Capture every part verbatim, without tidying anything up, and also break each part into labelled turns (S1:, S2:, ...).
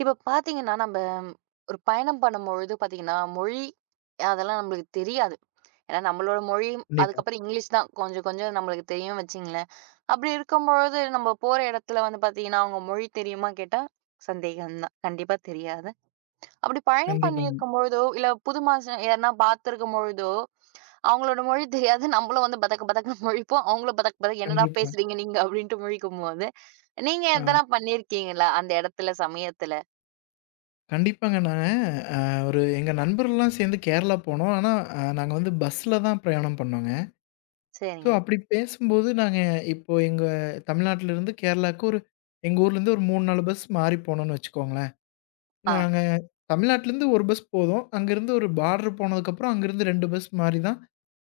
S1: இப்ப பாத்தீங்கன்னா, நம்ம ஒரு பயணம் பண்ணும்பொழுது பாத்தீங்கன்னா, மொழி அதெல்லாம் நம்மளுக்கு தெரியாது. ஏன்னா நம்மளோட மொழியும்
S2: கண்டிப்பா,
S1: அதுக்கப்புறம் இங்கிலீஷ் தான் கொஞ்சம் கொஞ்சம் நம்மளுக்கு தெரியும் வச்சுங்களேன். அப்படி இருக்கும்பொழுது நம்ம போற இடத்துல வந்து பாத்தீங்கன்னா, அவங்க மொழி தெரியுமா கேட்டா சந்தேகம் தான். கண்டிப்பா தெரியாது. அப்படி பயணம்
S2: கண்டிப்பாங்க,
S1: பண்ணியிருக்கும் பொழுதோ, இல்ல புது மனுஷன் யாருன்னா பார்த்திருக்கும் பொழுதோ, அவங்களோட மொழி தெரியாது. நம்மளும் வந்து பதக்க பதக்கன்னு முழிப்போம். அவங்களும் பதக்க பதக்க "என்னடா
S2: கண்டிப்பா.
S1: பேசுறீங்க நீங்க" அப்படின்ட்டு முழிக்கும்போது, நீங்க
S2: ஆ
S1: எதனா பண்ணியிருக்கீங்களா அந்த இடத்துல சமயத்துல?
S2: கண்டிப்பாங்க. நாங்க அ ஒரு எங்க நண்பர்கள்லாம் சேர்ந்து கேரளா போனோம். ஆனா, அ நாங்க வந்து பஸ்ல தான் பிரயாணம் பண்ணோங்க. ஸோ,
S1: சரிங்க.
S2: அப்படி பேசும்போது நாங்க இப்போ எங்க தமிழ்நாட்டிலருந்து கேரளாவுக்கு ஒரு எங்க ஊர்லேருந்து ஒரு மூணு, நாலு பஸ் மாறி போனோம்னு வச்சுக்கோங்களேன்.
S1: ஆ.
S2: நாங்க தமிழ்நாட்டிலருந்து ஒரு பஸ் போதும். அங்கேருந்து ஒரு பார்டர் போனதுக்கப்புறம் அங்கேருந்து ரெண்டு பஸ் மாறி தான்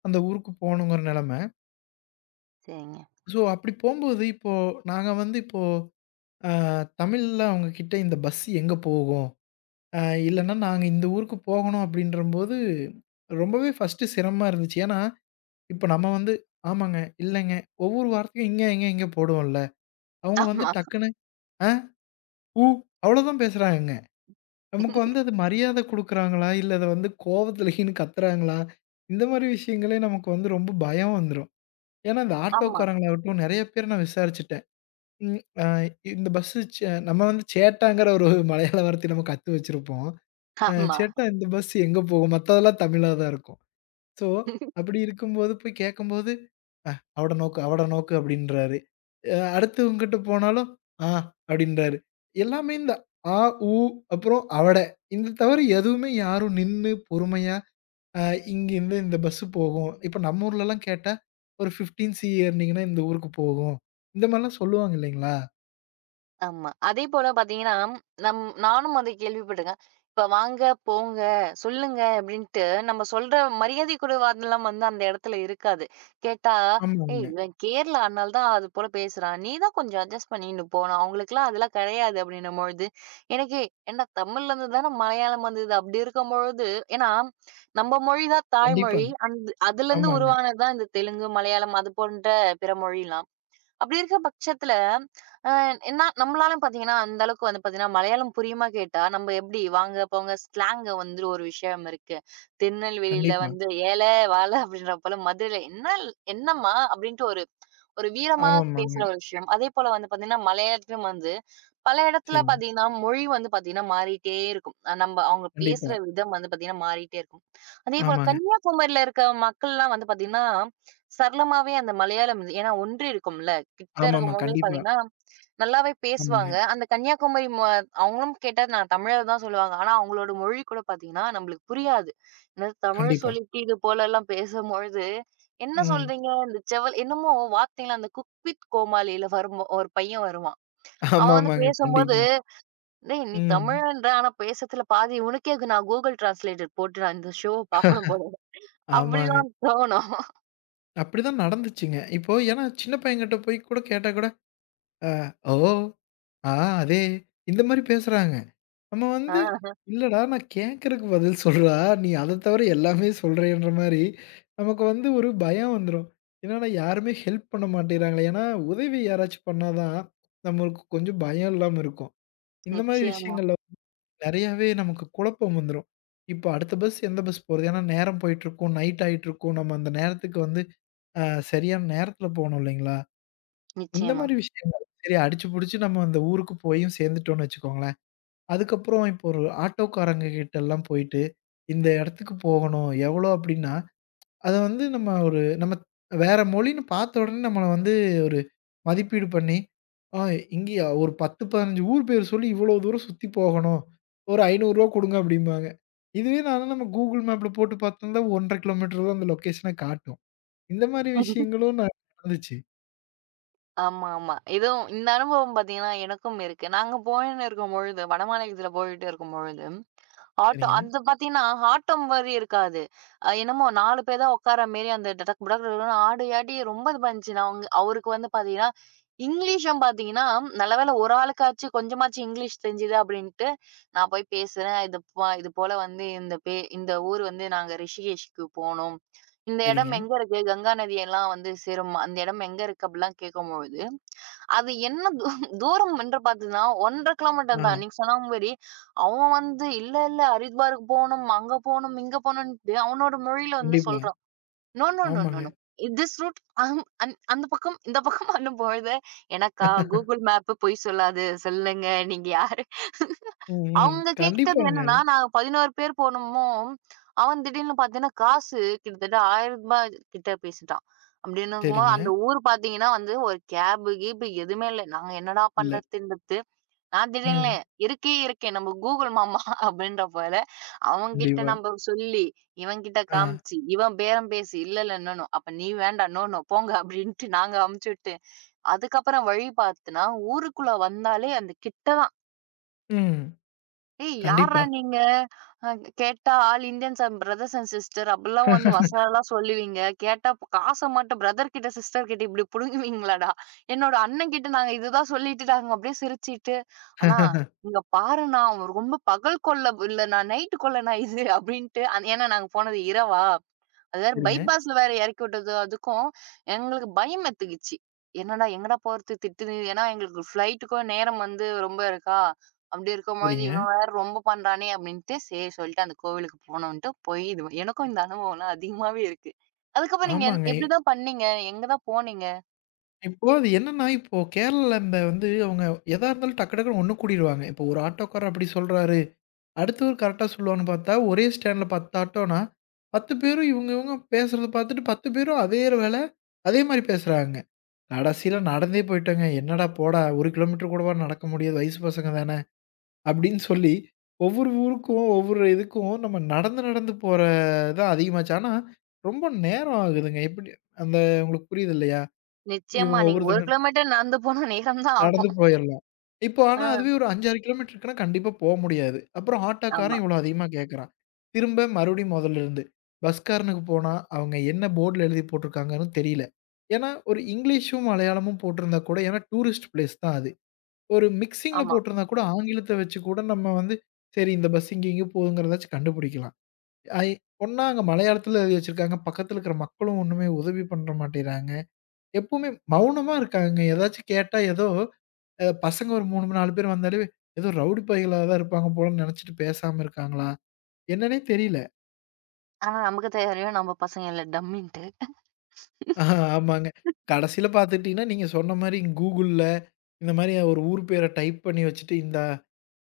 S2: அந்த ஊருக்கு போகணுங்கிற நிலைமை.
S1: சரிங்க.
S2: ஸோ, அப்படி போம்போது இப்போ நாங்க வந்து இப்போ அ தமிழ்ல அவங்க கிட்ட இந்த பஸ் எங்க போகும்? அ இல்லன்னா, நாங்க இந்த ஊருக்கு போகணும் அப்படின்றம்போது, ரொம்பவே ஃபர்ஸ்ட்டு சிரமமா இருந்துச்சு. ஏன்னா, இப்ப நம்ம வந்து ஆமாங்க, இல்லங்க, ஒவ்வொரு வார்த்தையும் இங்க, எங்க, எங்க போடுவோம்ல. அவங்க வந்து
S1: ஆமா,
S2: டக்குனு, ஆ, ஊ அவ்வளோதான் பேசுறாங்கங்க. நமக்கு வந்து அது மரியாதை குடுக்குறாங்களா? இல்ல அத வந்து கோவத்துலன்னு கத்துறாங்களா? இந்த மாரி விஷயங்களே நமக்கு வந்து ரொம்ப பயம் வந்துரும். ஏன்னா, இந்த
S1: ஆமா,
S2: ஆட்டோக்காரங்களாகட்டும், நெறைய பேர் நான் விசாரிச்சுட்டேன். ம், அ இந்த பஸ்ஸு ச நம்ம வந்து சேட்டாங்கிற ஒரு மலையாள வார்த்தைய நம்ம கத்து வச்சிருப்போம். அ
S1: ஆமா,
S2: சேட்டா இந்த பஸ் எங்க போகும்? மத்ததெல்லாம் தமிழா தான் இருக்கும். ஸோ, அப்படி இருக்கும்போது போய் கேட்கும்போது, "அவட நோக்கு, அவட நோக்கு" அப்படின்றாரு. அ அடுத்து உங்கிட்ட போனாலும், "ஆ" அப்படின்றாரு. எல்லாமே இந்த ஆ, ஊ அப்புறம் அவட. இந்த தவிர எதுவுமே யாரும் நின்னு பொறுமையா, அ இங்கேருந்து இந்த பஸ் போகும். இப்ப நம்ம ஊர்லலாம் கேட்டா, ஒரு பதினைஞ்சு சி ஏறுனீங்கன்னா இந்த ஊருக்கு போகும். இந்த மாரிலாம் சொல்லுவாங்க இல்லைங்களா?
S1: ஆமா. அதேபோல பார்த்தீங்கன்னா, நம் நானும் அதை கேள்விப்பட்டுருக்கேன். இப்ப வாங்க, போங்க, சொல்லுங்க அப்படின்ட்டு நம்ம சொல்ற மரியாதை கூட அதெல்லாம் வந்து அந்த இடத்துல இருக்காது. கேட்டா, "ஏய்
S2: ஆமாங்க.
S1: இவன் கேரளா அதனால தான் அது போல பேசுறான். நீ தான் கொஞ்சம் அட்ஜஸ்ட் பண்ணின்னு போணும். அவங்களுக்கெல்லாம் அதெல்லாம் கிடையாது" அப்படின்னும்பொழுது, எனக்கு ஏன்டா தமிழ்ல இருந்து தானே மலையாளம் வந்தது. அப்படி இருக்கும்பொழுது ஏன்னா நம்ம மொழி தான்
S2: கண்டிப்பா.
S1: தாய்மொழி. அந்த அதுலேருந்து
S2: ஆமாங்க.
S1: உருவானது தான் இந்த தெலுங்கு, மலையாளம் அது போன்ற பிற மொழிலாம். அப்படி இருக்க பட்சத்துல, அ என்ன நம்மளால பார்த்தீங்கன்னா, அந்த அளவுக்கு வந்து பார்த்தீங்கன்னா, மலையாளம் புரியுமா கேட்டா, நம்ம எப்படி வாங்க, போங்க ஸ்லாங் வந்து ஒரு விஷயம் இருக்கு. திருநெல்வேலியில
S2: கண்டிப்பா.
S1: வந்து "ஏல, வால" அப்படின்ற போல, மதுரையில "என்னல் என்னம்மா?" அப்படின்ட்டு ஒரு ஒரு வீரமா
S2: ஆமாமாங்க.
S1: பேசுற ஒரு விஷயம். அதேபோல வந்து பார்த்தீங்கன்னா, மலையாளத்திலும் வந்து பல இடத்துல
S2: சரிங்க.
S1: பார்த்தீங்கன்னா, மொழி வந்து பார்த்தீங்கன்னா மாறிட்டே இருக்கும். நம்ப அவங்க பேசுற
S2: கண்டிப்பா.
S1: விதம் வந்து பார்த்தீங்கன்னா மாறிட்டே இருக்கும். அதேபோல
S2: ஆமாங்க.
S1: கன்னியாகுமரியில இருக்க மக்கள்லாம் வந்து பார்த்தீங்கன்னா, சரளமாவே அந்த மலையாளம் இது- ஏன்னா ஒன்றி இருக்கும்ல. கிட்ட
S2: ஆமாமா.
S1: இருக்கும்போது
S2: கண்டிப்பா.
S1: பார்த்தீங்கன்னா, நல்லாவே
S2: ஆமாங்க.
S1: பேசுவாங்க. அந்த கன்னியாகுமரி மொ அவங்களும் கேட்டா நான் தமிழர் தான் சொல்லுவாங்க. ஆனா அவங்களோட மொழி கூட பார்த்தீங்கன்னா, நம்மளுக்கு புரியாது. என்னது தமிழ்
S2: கண்டிப்பா.
S1: சொல்லிட்டு இது போலலாம் பேசும்பொழுது, என்ன
S2: ம்.
S1: சொல்றீங்க? இந்த செவல் என்னமோ வார்த்தைலாம் அந்த குக்வித் கோமாளியில வரும் ஒரு பையன் வருவான். அவன் வந்து
S2: ஆமாமாங்க.
S1: பேசும்போது,
S2: கண்டிப்பா.
S1: "டேய் நீ
S2: ம்.
S1: தமிழன்றா, ஆனா பேசுறதுல பாதி உனக்கே இருக்கு, நான் Google Translator போட்டு நான் இந்த ஷோவ பார்க்கணும் போல."
S2: ஆமாங்க.
S1: அப்படிலாம் தோணும்.
S2: அப்படிதான் நடந்துச்சுங்க. இப்போ ஏன்னா சின்ன பையன்கிட்ட போய் கூட கேட்டா கூட, "ஓ! ஆ அதே" இந்த மாரி பேசுறாங்க. நம்ம வந்து,
S1: ஆ
S2: "இல்லடா நான் கேட்கறக்கு பதில் சொல்றா, நீ அத தவிர எல்லாமே சொல்றேன்ற" மாரி நமக்கு வந்து ஒரு பயம் வந்துரும். என்னடா யாருமே ஹெல்ப் பண்ண மாட்டேங்கிறாங்களே! ஏன்னா உதவி யாராச்சும் பண்ணா தான் நம்மளுக்கு கொஞ்சம் பயம் இல்லாம இருக்கும். இந்த மாரி
S1: நிச்சயமா,
S2: விஷயங்கள்ல நெறையாவே நமக்கு குழப்பம் வந்துரும். இப்போ அடுத்த பஸ் எந்த பஸ் போறது? ஏன்னா நேரம் போயிட்டுருக்கும், நைட் ஆயிட்டுருக்கும். நம்ம அந்த நேரத்துக்கு வந்து அ சரியான நேரத்தில போணும் இல்லைங்களா? இந்த
S1: நிச்சயமா.
S2: மாரி விஷயங்கள். சரி அடிச்சு புடிச்சு நம்ம அந்த ஊருக்கு போயும் சேர்ந்துட்டோம்னு வச்சுக்கோங்களேன். அதுக்கப்புறம் இப்போ ஒரு ஆட்டோக்காரங்க கிட்டலாம் போயிட்டு, இந்த இடத்துக்கு போகணும். எவ்வளோ அப்படின்னா அத வந்து நம்ம ஒரு நம்ம வேற மொழின்னு பார்த்த உடனே நம்மள வந்து ஒரு மதிப்பீடு பண்ணி, ஆ இங்கேயா ஒரு பத்து, பதினைஞ்சு ஊர் பேர் சொல்லி இவ்வளோ தூரம் சுத்தி போகணும். ஒரு ரூ. ஐநூறு குடுங்க அப்டிம்பாங்க. இதுவே நான் நம்ம Google மேப்ல போட்டு பார்த்தோம்னா ஒன்று அரை கிலோமீட்டர் தான் அந்த லொகேஷன காட்டும். இந்த மாரி விஷயங்களும் ந நடந்துச்சு.
S1: ஆமா, ஆமா. இதுவும் இந்த அனுபவம் பார்த்தீங்கன்னா, எனக்கும் இருக்கு. நாங்க போயின்னு இருக்கும்பொழுது, வடமாநிலத்தில போயிட்டு இருக்கும்பொழுது ஆட்டோ
S2: சரிங்க,
S1: அது பார்த்தீங்கன்னா, ஆட்டோ மாரி இருக்காது. அ என்னமோ நாலு பேர் தான் உட்கார மேரி அந்த டடக் புடக் டடக்ன்னு ஆடியாடி ரொம்ப இது பண்ணுச்சு. நான் அவங்க அவருக்கு வந்து பார்த்தீங்கன்னா, இங்கிலீஷும் பார்த்தீங்கன்னா, நல்ல வேளை ஒரு ஆளுக்காச்சும் கொஞ்சமாச்சும் இங்கிலீஷ் தெரிஞ்சுது அப்படின்ட்டு, நான் போய் பேசுறேன். இது ப இது போல வந்து இந்த பே இந்த ஊர் வந்து நாங்க ரிஷிகேஷ்க்கு போனோம். இந்த
S2: சரிங்க.
S1: இடம் எங்க இருக்கு? கங்கா நதியெல்லாம் வந்து சேரும். அந்த இடம் எங்க இருக்கு? அப்படிலாம் கேட்கும்பொழுது, அது என்ன தூ தூரம் என்று பார்த்தீங்கன்னா, ஒன்றரை 1/2 கிலோமீட்டர் தான்.
S2: ஆ
S1: நீங்க சொன்ன மாரி, அவன் வந்து இல்ல, இல்ல ஹரித்வாருக்கு போணும், அங்க போணும், இங்க போணுன்ட்டு அவனோட மொழியில வந்து
S2: கண்டிப்பா.
S1: சொல்றான். நோ, நோ, நோ, நோ,
S2: ஆமாங்க.
S1: நோ. திஸ் ரூட் அம் அந் அந்த பக்கம், இந்த பக்கம் அனும்பொழுது, எனக்கா Google மேப் பொய் சொல்லாது. சொல்லுங்க நீங்க யாரு?
S2: ம், ம்.
S1: அவங்க கேட்டது
S2: கண்டிப்பாங்க.
S1: என்னன்னா, நாங்க பதினொரு பேர் போனோமோ, அவன் திடீர்னு பார்த்தீங்கன்னா, காசு கிட்டத்தட்ட ரூ. ஆயிரம் கிட்ட பேசிட்டான். அப்படின்னும்போது
S2: சரிங்க.
S1: அந்த ஊர் பார்த்தீங்கன்னா வந்து ஒரு கேபு, கீபு எதுவுமே இல்ல. நாங்க என்னடா
S2: இல்ல.
S1: பண்றதுன்றது, நான் திடீர்னு
S2: ம்.
S1: இருக்கே இருக்கேன். நம்ம கூகுள் மாமா அப்படின்ற போல அவன்கிட்ட
S2: கண்டிப்பா.
S1: நம்ம சொல்லி, இவன்கிட்ட
S2: ஆ.
S1: காமிச்சு, இவன் பேரம் பேசி, இல்ல இல்ல நோ நோ அப்ப நீ வேண்டாம், நோ நோ போங்க அப்படின்ட்டு நாங்க அமுச்சு விட்டு, அதுக்கப்புறம் வழி பார்த்தனா ஊருக்குள்ள வந்தாலே அந்த கிட்ட தான்
S2: ம்.
S1: ஏய்! யார்றா
S2: கண்டிப்பா.
S1: நீங்க? அ கேட்டா all Indians are brothers and sister அப்படிலாம் வந்து வசனம்லாம் சொல்லுவீங்க. கேட்டா காச மட்டும் பிரதர் கிட்ட, சிஸ்டர் கிட்ட இப்படி புடுங்குவீங்களாடா? என்னோட அண்ணன் கிட்ட நாங்க இதுதான் சொல்லிட்டு நாங்க அப்படியே சிரிச்சுட்டு, "அண்ணா இங்க பாருண்ணா, அவன் ரொம்ப பகல் கொள்ள இல்ல நான் நைட்டு கொள்ளண்ணா இது" அப்படின்ட்டு. அந்த- ஏன்னா நாங்க போனது இரவா. அது வேற
S2: சரிங்க,
S1: பைபாஸ்ல வேற இறக்கி விட்டது அதுக்கும் எங்களுக்கு பயம் எத்துக்குச்சு. என்னடா எங்கடா போறது திட்டுது. ஏன்னா எங்களுக்கு ஃப்ளைட்டுக்கும் நேரம் வந்து ரொம்ப இருக்கா. அப்படி இருக்கும்போது
S2: சரிங்க.
S1: இவன் வேற ரொம்ப பண்றானே அப்படின்ட்டு சரி சொல்லிட்டு அந்த கோவிலுக்கு போனோன்ட்டு போய் இது எனக்கும் இந்த அனுபவம்லாம் அதிகமாவே இருக்கு. அதுக்கப்புறம் நீங்க என்
S2: ஆமாங்க.
S1: எப்படிதான் பண்ணீங்க? எங்க தான் போனீங்க?
S2: இப்போ அது என்னன்னா, இப்போ கேரளால இந்த வந்து அவங்க எதா இருந்தாலும் டக்கு டக்குன்னு ஒண்ணு கூடிருவாங்க. இப்போ ஒரு ஆட்டோக்காரர் அப்படி சொல்றாரு, அடுத்தவர் கரெக்ட்டா சொல்லுவான்னு பார்த்தா, ஒரே ஸ்டாண்ட்ல பத்து ஆட்டோன்னா, பத்து பேரும் இவங்க இவங்க பேசுறத பார்த்துட்டு பத்து பேரும் அதே வேல, அதே மாரி பேசுறாங்க. கடைசியில நடந்தே போய்ட்டோங்க. "என்னடா போடா ஒரு கிலோமீட்டர் கூடவா நடக்க முடியாது? வயசு பசங்க தான" அப்படின்னு சொல்லி ஒவ்வொரு ஊருக்கும், ஒவ்வொரு இதுக்கும் நம்ம நடந்து நடந்து போற தான் அதிகமாச்சு. ஆனா, ரொம்ப நேரம் ஆகுதுங்க. எப்படி அந்த உங்களுக்கு புரியுது இல்லையா?
S1: நிச்சயமா
S2: இவங்க
S1: நீங்க ஒரு
S2: ஒவ்வொருத்தங்க
S1: கிலோமீட்டர் நடந்து போனா நேரம் தான்
S2: நடந்து
S1: ஆகும்.
S2: போயிரலாம். இப்போ ஆனா
S1: ஆ
S2: அதுவே ஒரு அஞ்சு, ஆறு கிலோமீட்டருக்குன்னா கண்டிப்பா போ முடியாது. அப்புறம்
S1: ஆமா,
S2: ஆட்டோக்காரன் இவ்வளோ அதிகமா கேட்கறான். திரும்ப மறுபடியும் மொதல்ல இருந்து. பஸ்காரனுக்கு போனா அவங்க என்ன போர்ட்ல எழுதி போட்டிருக்காங்கன்னு தெரியல. ஏன்னா ஒரு இங்கிலீஷும், மலையாளமும் போட்டிருந்தா கூட ஏன்னா டூரிஸ்ட் பிளேஸ் தான் அது. ஒரு மிக்ஸிங்ல
S1: ஆமா.
S2: போட்டிருந்தா கூட ஆங்கிலத்த வச்சு கூட நம்ம வந்து சரி இந்த பஸ் இங்க இங்க போகுதுங்கிறதாச்சும் கண்டுபிடிக்கலாம். ஐ ஒண்ணா அங்க மலையாளத்துல எழுதி வச்சிருக்காங்க. பக்கத்துல இருக்கிற மக்களும் ஒண்ணுமே உதவி பண்ற மாட்டேங்கிறாங்க. எப்பவுமே மௌனமா இருக்காங்க. ஏதாச்சும் கேட்டா ஏதோ அ பசங்க ஒரு மூணு, நாலு பேர் வந்தாலே, ஏதோ ரவுடி பயலுகளா தான் இருப்பாங்க போலன்னு நெனச்சுட்டு பேசாம இருக்காங்களா? என்னன்னே தெரியல.
S1: ஆனா நமக்கு தெரியும் நம்ம பசங்க இல்ல டம்மின்ட்டு.
S2: ஆஹா, ஆமாங்க. கடைசில பார்த்துட்டீங்கன்னா, நீங்க சொன்ன மாரி Googleல இந்த மாரி ஒரு ஊர் பேர டைப் பண்ணி வச்சுட்டு, இந்தா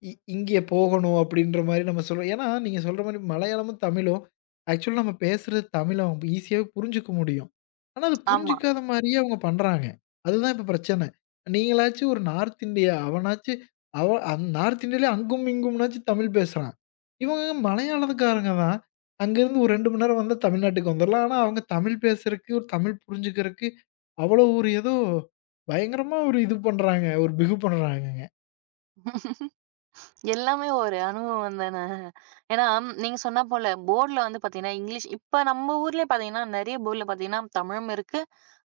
S2: இ இங்கே போகணும் அப்படின்ற மாரி நம்ம சொல்றோம். ஏன்னா, நீங்க சொல்ற மாரி மலையாளமும், தமிழும் ஆக்சுவலா நம்ம பேசுறது தமிழ் அவங்க ஈஸியாவே புரிஞ்சுக்க முடியும். ஆனா, அது
S1: ஆமா.
S2: புரிஞ்சுக்காத மாரியே அவங்க பண்றாங்க. அதுதான் இப்ப பிரச்சனை. நீங்களாச்சும் ஒரு நார்த் இந்தியா, அவனாச்சு அவன் அந் நார்த் இந்தியாலயே அங்கும் இங்கும்னாச்சும் தமிழ் பேசுறான். இவங்க மலையாளத்துக்காரங்க தான். அங்கேருந்து ஒரு ரெண்டு மணி நேரம் வந்தா தமிழ்நாட்டுக்கு வந்துரலாம். ஆனா, அவங்க தமிழ் பேசுறக்கு, ஒரு தமிழ் புரிஞ்சுக்கிறக்கு அவ்வளோ ஒரு ஏதோ பயங்கரமா ஒரு இது பண்றாங்க. ஒரு பிகு பண்றாங்கங்க.
S1: எல்லாமே ஒரு அனுபவம் தானே. ஏன்னா, நீங்க சொன்னா போல போர்ட்ல வந்து பார்த்தீங்கன்னா, இங்கிலீஷ் இப்ப நம்ம ஊர்லயே பார்த்தீங்கன்னா, நெறைய போர்ட்ல பார்த்தீங்கன்னா, தமிழும் இருக்கு.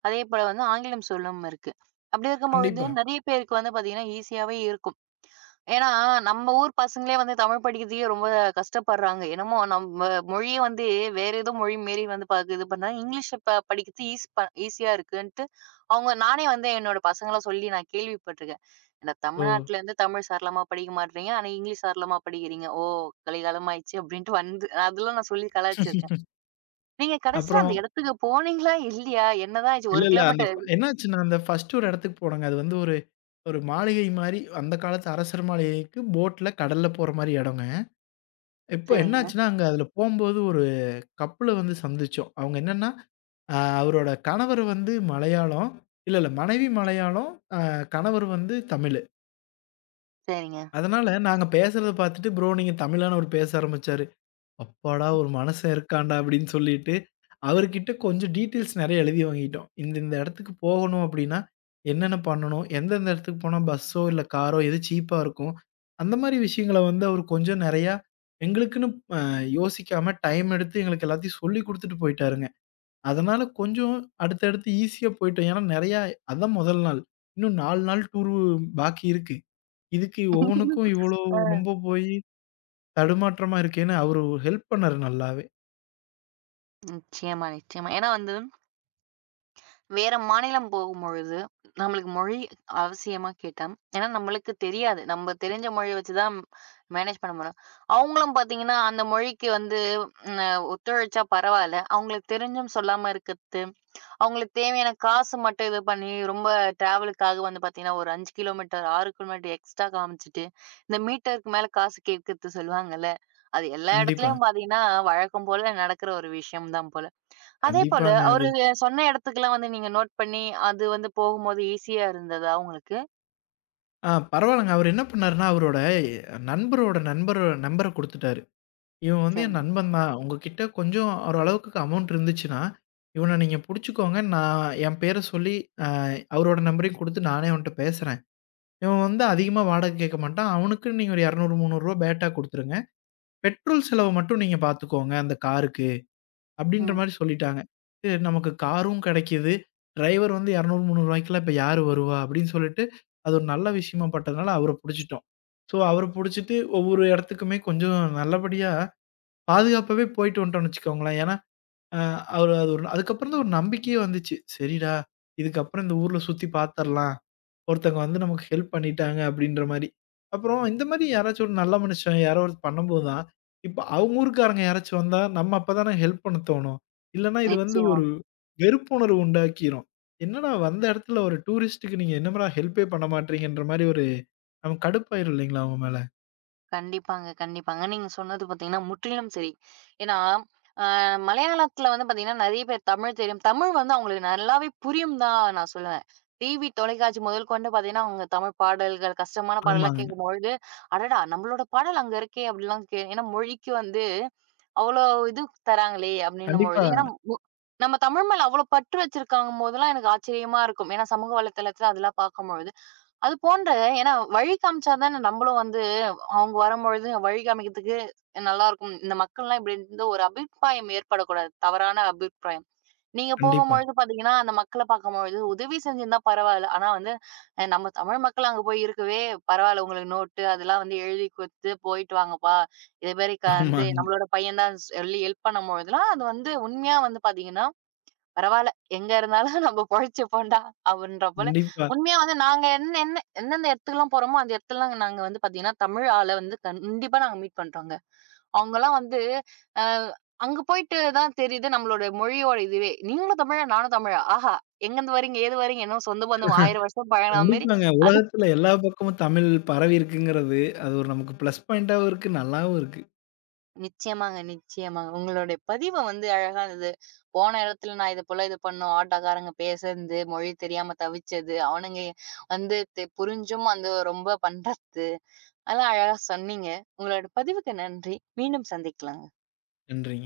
S1: அதே போல வந்து ஆங்கிலம் சொல்லும் இருக்கு. அப்படி இருக்கும்பொழுது
S2: கண்டிப்பா.
S1: நெறைய பேருக்கு வந்து பார்த்தீங்கன்னா, ஈஸியாவே இருக்கும். ஏன்னா, நம்ம ஊர் பசங்களே வந்து தமிழ் படிக்கிறதுக்கே ரொம்ப கஷ்டப்படுறாங்க. என்னமோ நம்ம மொழிய வந்து வேற ஏதோ மொழி மாரி வந்து பா இது பண்ணா இங்கிலீஷ்ல ப படிக்கிறது ஈஸ் ப ஈஸியா இருக்குன்ட்டு, அவங்க நானே வந்து என்னோட பசங்கலாம் சொல்லி நான் கேள்விப்பட்டுருக்கேன். "என்ன
S2: ஓ!
S1: தமிழ்நாட்டுலேருந்து தமிழ் சரளமா படிக்க மாட்றீங்க. ஆனா இங்கிலீஷ் சரளமா படிக்கிறீங்க. ஓ! கலிகாலம் ஆயிடுச்சு" அப்படின்ட்டு வந்து அதெல்லாம் நான் சொல்லி கலாய்ச்சிருக்கேன். நீங்க கடைசியில
S2: அப்புறம்
S1: அந்த இடத்துக்கு போனீங்களா? இல்லையா? என்னதான் ஆச்சு?
S2: இல்ல,
S1: ஒரு
S2: இல்ல. அந்த
S1: கிலோமீட்டர்
S2: என்னாச்சுன்னா, அந்த ஃபர்ஸ்ட் ஒரு இடத்துக்கு போனோங்க. அது வந்து ஒரு ஒரு மாளிகை மாரி, அந்த காலத்து அரசர் மாளிகைக்கு போட்ல கடல்ல போற மாரி இடங்க. இப்போ
S1: சரிங்க,
S2: என்னாச்சுன்னா, அங்க அதில போம்போது ஒரு கப்புல வந்து சந்திச்சோம். அவங்க என்னன்னா, அ அவரோட கணவர் வந்து மலையாளம். இல்ல, இல்ல. மனைவி மலையாளம். அ கணவர் வந்து தமிழ்.
S1: சரிங்க.
S2: அதனால நாங்க பேசுறத பார்த்துட்டு, "ப்ரோ நீங்க தமிழான்னு" அவரு பேச ஆரம்பிச்சாரு. "அப்பாடா! ஒரு மனுஷன் இருக்கான்டா" அப்படின்னு சொல்லிட்டு, அவர்கிட்ட கொஞ்சம் டீட்டெயில்ஸ் நெறைய எழுதி வாங்கிட்டோம். இந்த இந்த இடத்துக்கு போகணும் அப்படின்னா, என்னென்ன பண்ணணும்? எந்தெந்த இடத்துக்கு போனா பஸ்ஸோ, இல்ல காரோ எது சீப்பா இருக்கும்? அந்த மாரி விஷயங்கள வந்து அவரு கொஞ்சம் நெறையா எங்களுக்குன்னு அ யோசிக்காம டைம் எடுத்து எங்களுக்கு எல்லாத்தையும் சொல்லிக் குடுத்துட்டு போயிட்டாருங்க. அதனால கொஞ்சம் அடுத்தடுத்து ஈஸியா போயிட்டோம். ஏன்னா நெறையா அதான் முதல் நாள். இன்னும் நாலு நாள் டூர் பாக்கி இருக்கு. இதுக்கு ஒவ்வொன்னுக்கும் இவ்வளோ
S1: ஆ.
S2: ரொம்ப போயி தடுமாற்றமா இருக்கேன்னு அவரு ஹெல்ப் பண்ணாரு நல்லாவே.
S1: நிச்சயமா, நிச்சயமா. ஏன்னா வந்து வேற மாநிலம் போகும்பொழுது, நம்மளுக்கு மொழி அவசியமா கேட்டா, ஏன்னா நம்மளுக்கு தெரியாது. நம்ம தெரிஞ்ச மொழிய வச்சு தான் மேனேஜ் பண்ண முடியும். அவங்களும் பார்த்தீங்கன்னா, அந்த மொழிக்கு வந்து அ ஒத்துழைச்சா பரவால்ல. அவங்களுக்கு தெரிஞ்சும் சொல்லாம இருக்கிறது, அவங்களுக்கு தேவையான காசு மட்டும் இது பண்ணி, ரொம்ப டிராவலுக்காக வந்து பார்த்தீங்கன்னா, ஒரு அஞ்சு கிலோமீட்டர், ஆறு கிலோமீட்டர் எக்ஸ்ட்ரா காமிச்சுட்டு, இந்த மீட்டருக்கு மேல காசு கேட்கிறது சொல்லுவாங்கல்ல. அது எல்லா
S2: கண்டிப்பா.
S1: இடத்துலயும் பார்த்தீங்கன்னா, வழக்கம் போல நடக்கிற ஒரு விஷயம் தான் போல. அதே போல,
S2: கண்டிப்பாங்க அது.
S1: அவரு சொன்ன இடத்துக்குலாம் வந்து நீங்க நோட் பண்ணி, அது வந்து போகும்போது ஈஸியா இருந்ததா உங்களுக்கு?
S2: ஆ பரவால்லங்க. அவரு என்ன பண்ணாருன்னா, அவரோட நண்பரோட நண்பர் நம்பர குடுத்துட்டாரு. இவன் வந்து என்
S1: சரிங்க.
S2: நண்பன் தான். உங்ககிட்ட கொஞ்சம் ஓரளவுக்கு அமௌண்ட் இருந்துச்சுன்னா, இவன நீங்க புடிச்சுக்கோங்க. நான் என் பேர சொல்லி அ அவரோட நம்பரையும் குடுத்து நானே அவன்ட்ட பேசுறேன். இவன் வந்து அதிகமா வாடகை கேட்க மாட்டான். அவனுக்குன்னு நீங்க ஒரு இருநூறு, முந்நூறு பேட்டா குடுத்துருங்க. பெட்ரோல் செலவ மட்டும் நீங்க பார்த்துக்கோங்க அந்த காருக்கு. அப்படின்ற
S1: ம்.
S2: மாரி சொல்லிட்டாங்க. சரி நமக்கு காரும் கிடைக்குது. டிரைவர் வந்து இருநூறு, முந்நூறு இப்ப யாரு வருவா? அப்படின்னு சொல்லிட்டு, அது ஒரு நல்ல விஷயமா பட்டதுனால அவர புடிச்சுட்டோம். ஸோ அவர புடிச்சுட்டு ஒவ்வொரு இடத்துக்குமே கொஞ்சம் நல்லபடியா பாதுகாப்பாவே போயிட்டு வந்துட்டோம்னு வச்சுக்கோங்களேன். ஏன்னா, அ அவரு அது ஒரு அதுக்கப்புறம் தான் ஒரு நம்பிக்கையே வந்துச்சு. சரிடா, இதுக்கப்புறம் இந்த ஊர்ல சுத்தி பார்த்துரலாம். ஒருத்தவங்க வந்து நமக்கு ஹெல்ப் பண்ணிட்டாங்க அப்படின்ற மாரி. அப்புறம் இந்த மாரி யாராச்சும் ஒரு நல்ல மனுஷன் யாரோ ஒருத்தர் பண்ணும்போது தான், இப்ப அவங்க ஊர்க்காரங்க யாராச்சும் வந்தா, நம்ம அப்பதானே ஹெல்ப் பண்ண தோணும். இல்லன்னா இது வந்து
S1: நிச்சயமா.
S2: ஒரு வெறுப்புணர்வு உண்டாக்கிரும். என்னடா வந்த இடத்துல ஒரு டூரிஸ்ட்டுக்கு நீங்க என்னடா ஹெல்ப்பே பண்ண மாட்றீங்கன்ற மாரி ஒரு நமக்கு கடுப்பாயிரும் இல்லைங்களா அவங்க மேல?
S1: கண்டிப்பாங்க, கண்டிப்பாங்க. நீங்க சொன்னது பார்த்தீங்கன்னா, முற்றிலும் சரி. ஏன்னா, அ மலையாளத்தில வந்து பார்த்தீங்கன்னா, நெறைய பேர் தமிழ் தெரியும். தமிழ் வந்து அவங்களுக்கு நல்லாவே புரியும் தான் நான் சொல்லுவேன். டிவி, தொலைக்காட்சி முதல் கொண்டு பார்த்தீங்கன்னா, அவங்க தமிழ் பாடல்கள், கஷ்டமான பாடல்லாம்
S2: ஆமாங்க.
S1: கேட்கும்பொழுது, "அடடா! நம்மளோட பாடல் அங்க இருக்கே!" அப்படிலாம் கே ஏன்னா மொழிக்கு வந்து அவ்வளோ இது தராங்களே
S2: கண்டிப்பா,
S1: அப்படின்னும்பொழுது ஏன்னா நம்ம தமிழ் மேல அவ்ளோ பற்று வச்சிருக்காங்கும் போதெல்லாம் எனக்கு ஆச்சரியமா இருக்கும். ஏன்னா, சமூக வலைதளத்துல அதெல்லாம் பார்க்கும்பொழுது. அது போன்ற ஏன்னா வழி காமிச்சா தானே நம்மளும் வந்து அவங்க வரும்பொழுது வழி காமிக்கிறதுக்கு நல்லாருக்கும். இந்த மக்கள்லாம் இப்படி இருந்து ஒரு அபிப்பிராயம் ஏற்படக்கூடாது. தவறான அபிப்பிராயம். நீங்க
S2: கண்டிப்பா.
S1: போகும்பொழுது பார்த்தீங்கன்னா, அந்த மக்கள பார்க்கும்பொழுது உதவி செஞ்சிருந்தா பரவால்ல. ஆனா வந்து அ நம்ம தமிழ் மக்கள் அங்க போய் இருக்கவே பரவால்ல உங்களுக்கு நோட்டு அதெல்லாம் வந்து எழுதி குடுத்து போயிட்டு வாங்கப்பா. இதேமாரி க வந்து
S2: ஆமாங்க.
S1: நம்மளோட பையன் தான் சொல்லி ஹெல்ப் பண்ணும்பொழுதெல்லாம் அது வந்து உண்மையா வந்து பார்த்தீங்கன்னா, பரவால்ல. எங்க இருந்தாலும் நம்ம பொழச்சுப்போம்டா! அப்படின்ற போல.
S2: கண்டிப்பா,
S1: உண்மையா வந்து நாங்க என்ன என்ன எந்தெந்த இடத்துக்குலாம் போறோமோ, அந்த இடத்துலலாம் நாங்க வந்து பார்த்தீங்கன்னா, தமிழ் ஆள வந்து கண்டிப்பா நாங்க மீட் பண்றோங்க. அவங்கலாம் வந்து அ அங்க போயிட்டு தான் தெரியுது நம்மளோட மொழியோட இதுவே. "நீங்களும் தமிழா? நானும் தமிழா? ஆஹா! எங்கருந்து வரீங்க? ஏது வரீங்க? என்ன சொந்த பந்தம் ஆயிரம் வருஷம் பழகுன மாரி."
S2: கண்டிப்பாங்க. உலகத்துல எல்லா பக்கமும் தமிழ் பரவி இருக்குங்கிறது, அது ஒரு நமக்கு ப்ளஸ் பாயிண்டாவும் இருக்கு, நல்லாவும் இருக்கு.
S1: நிச்சயமாங்க, நிச்சயமாங்க. உங்களுடைய பதிவு வந்து அழகா இருந்தது. போன இடத்துல நான் இது போல இது பண்ணோம். ஆட்டோக்காரங்க பேசுனது, மொழி தெரியாம தவிச்சது, அவனுங்க வந்து தெ புரிஞ்சும் வந்து ரொம்ப பண்றது. அதெல்லாம் அழகா சொன்னீங்க. உங்களோட பதிவுக்கு நன்றி. மீண்டும் சந்திக்கலாம்.
S2: நன்றிங்க.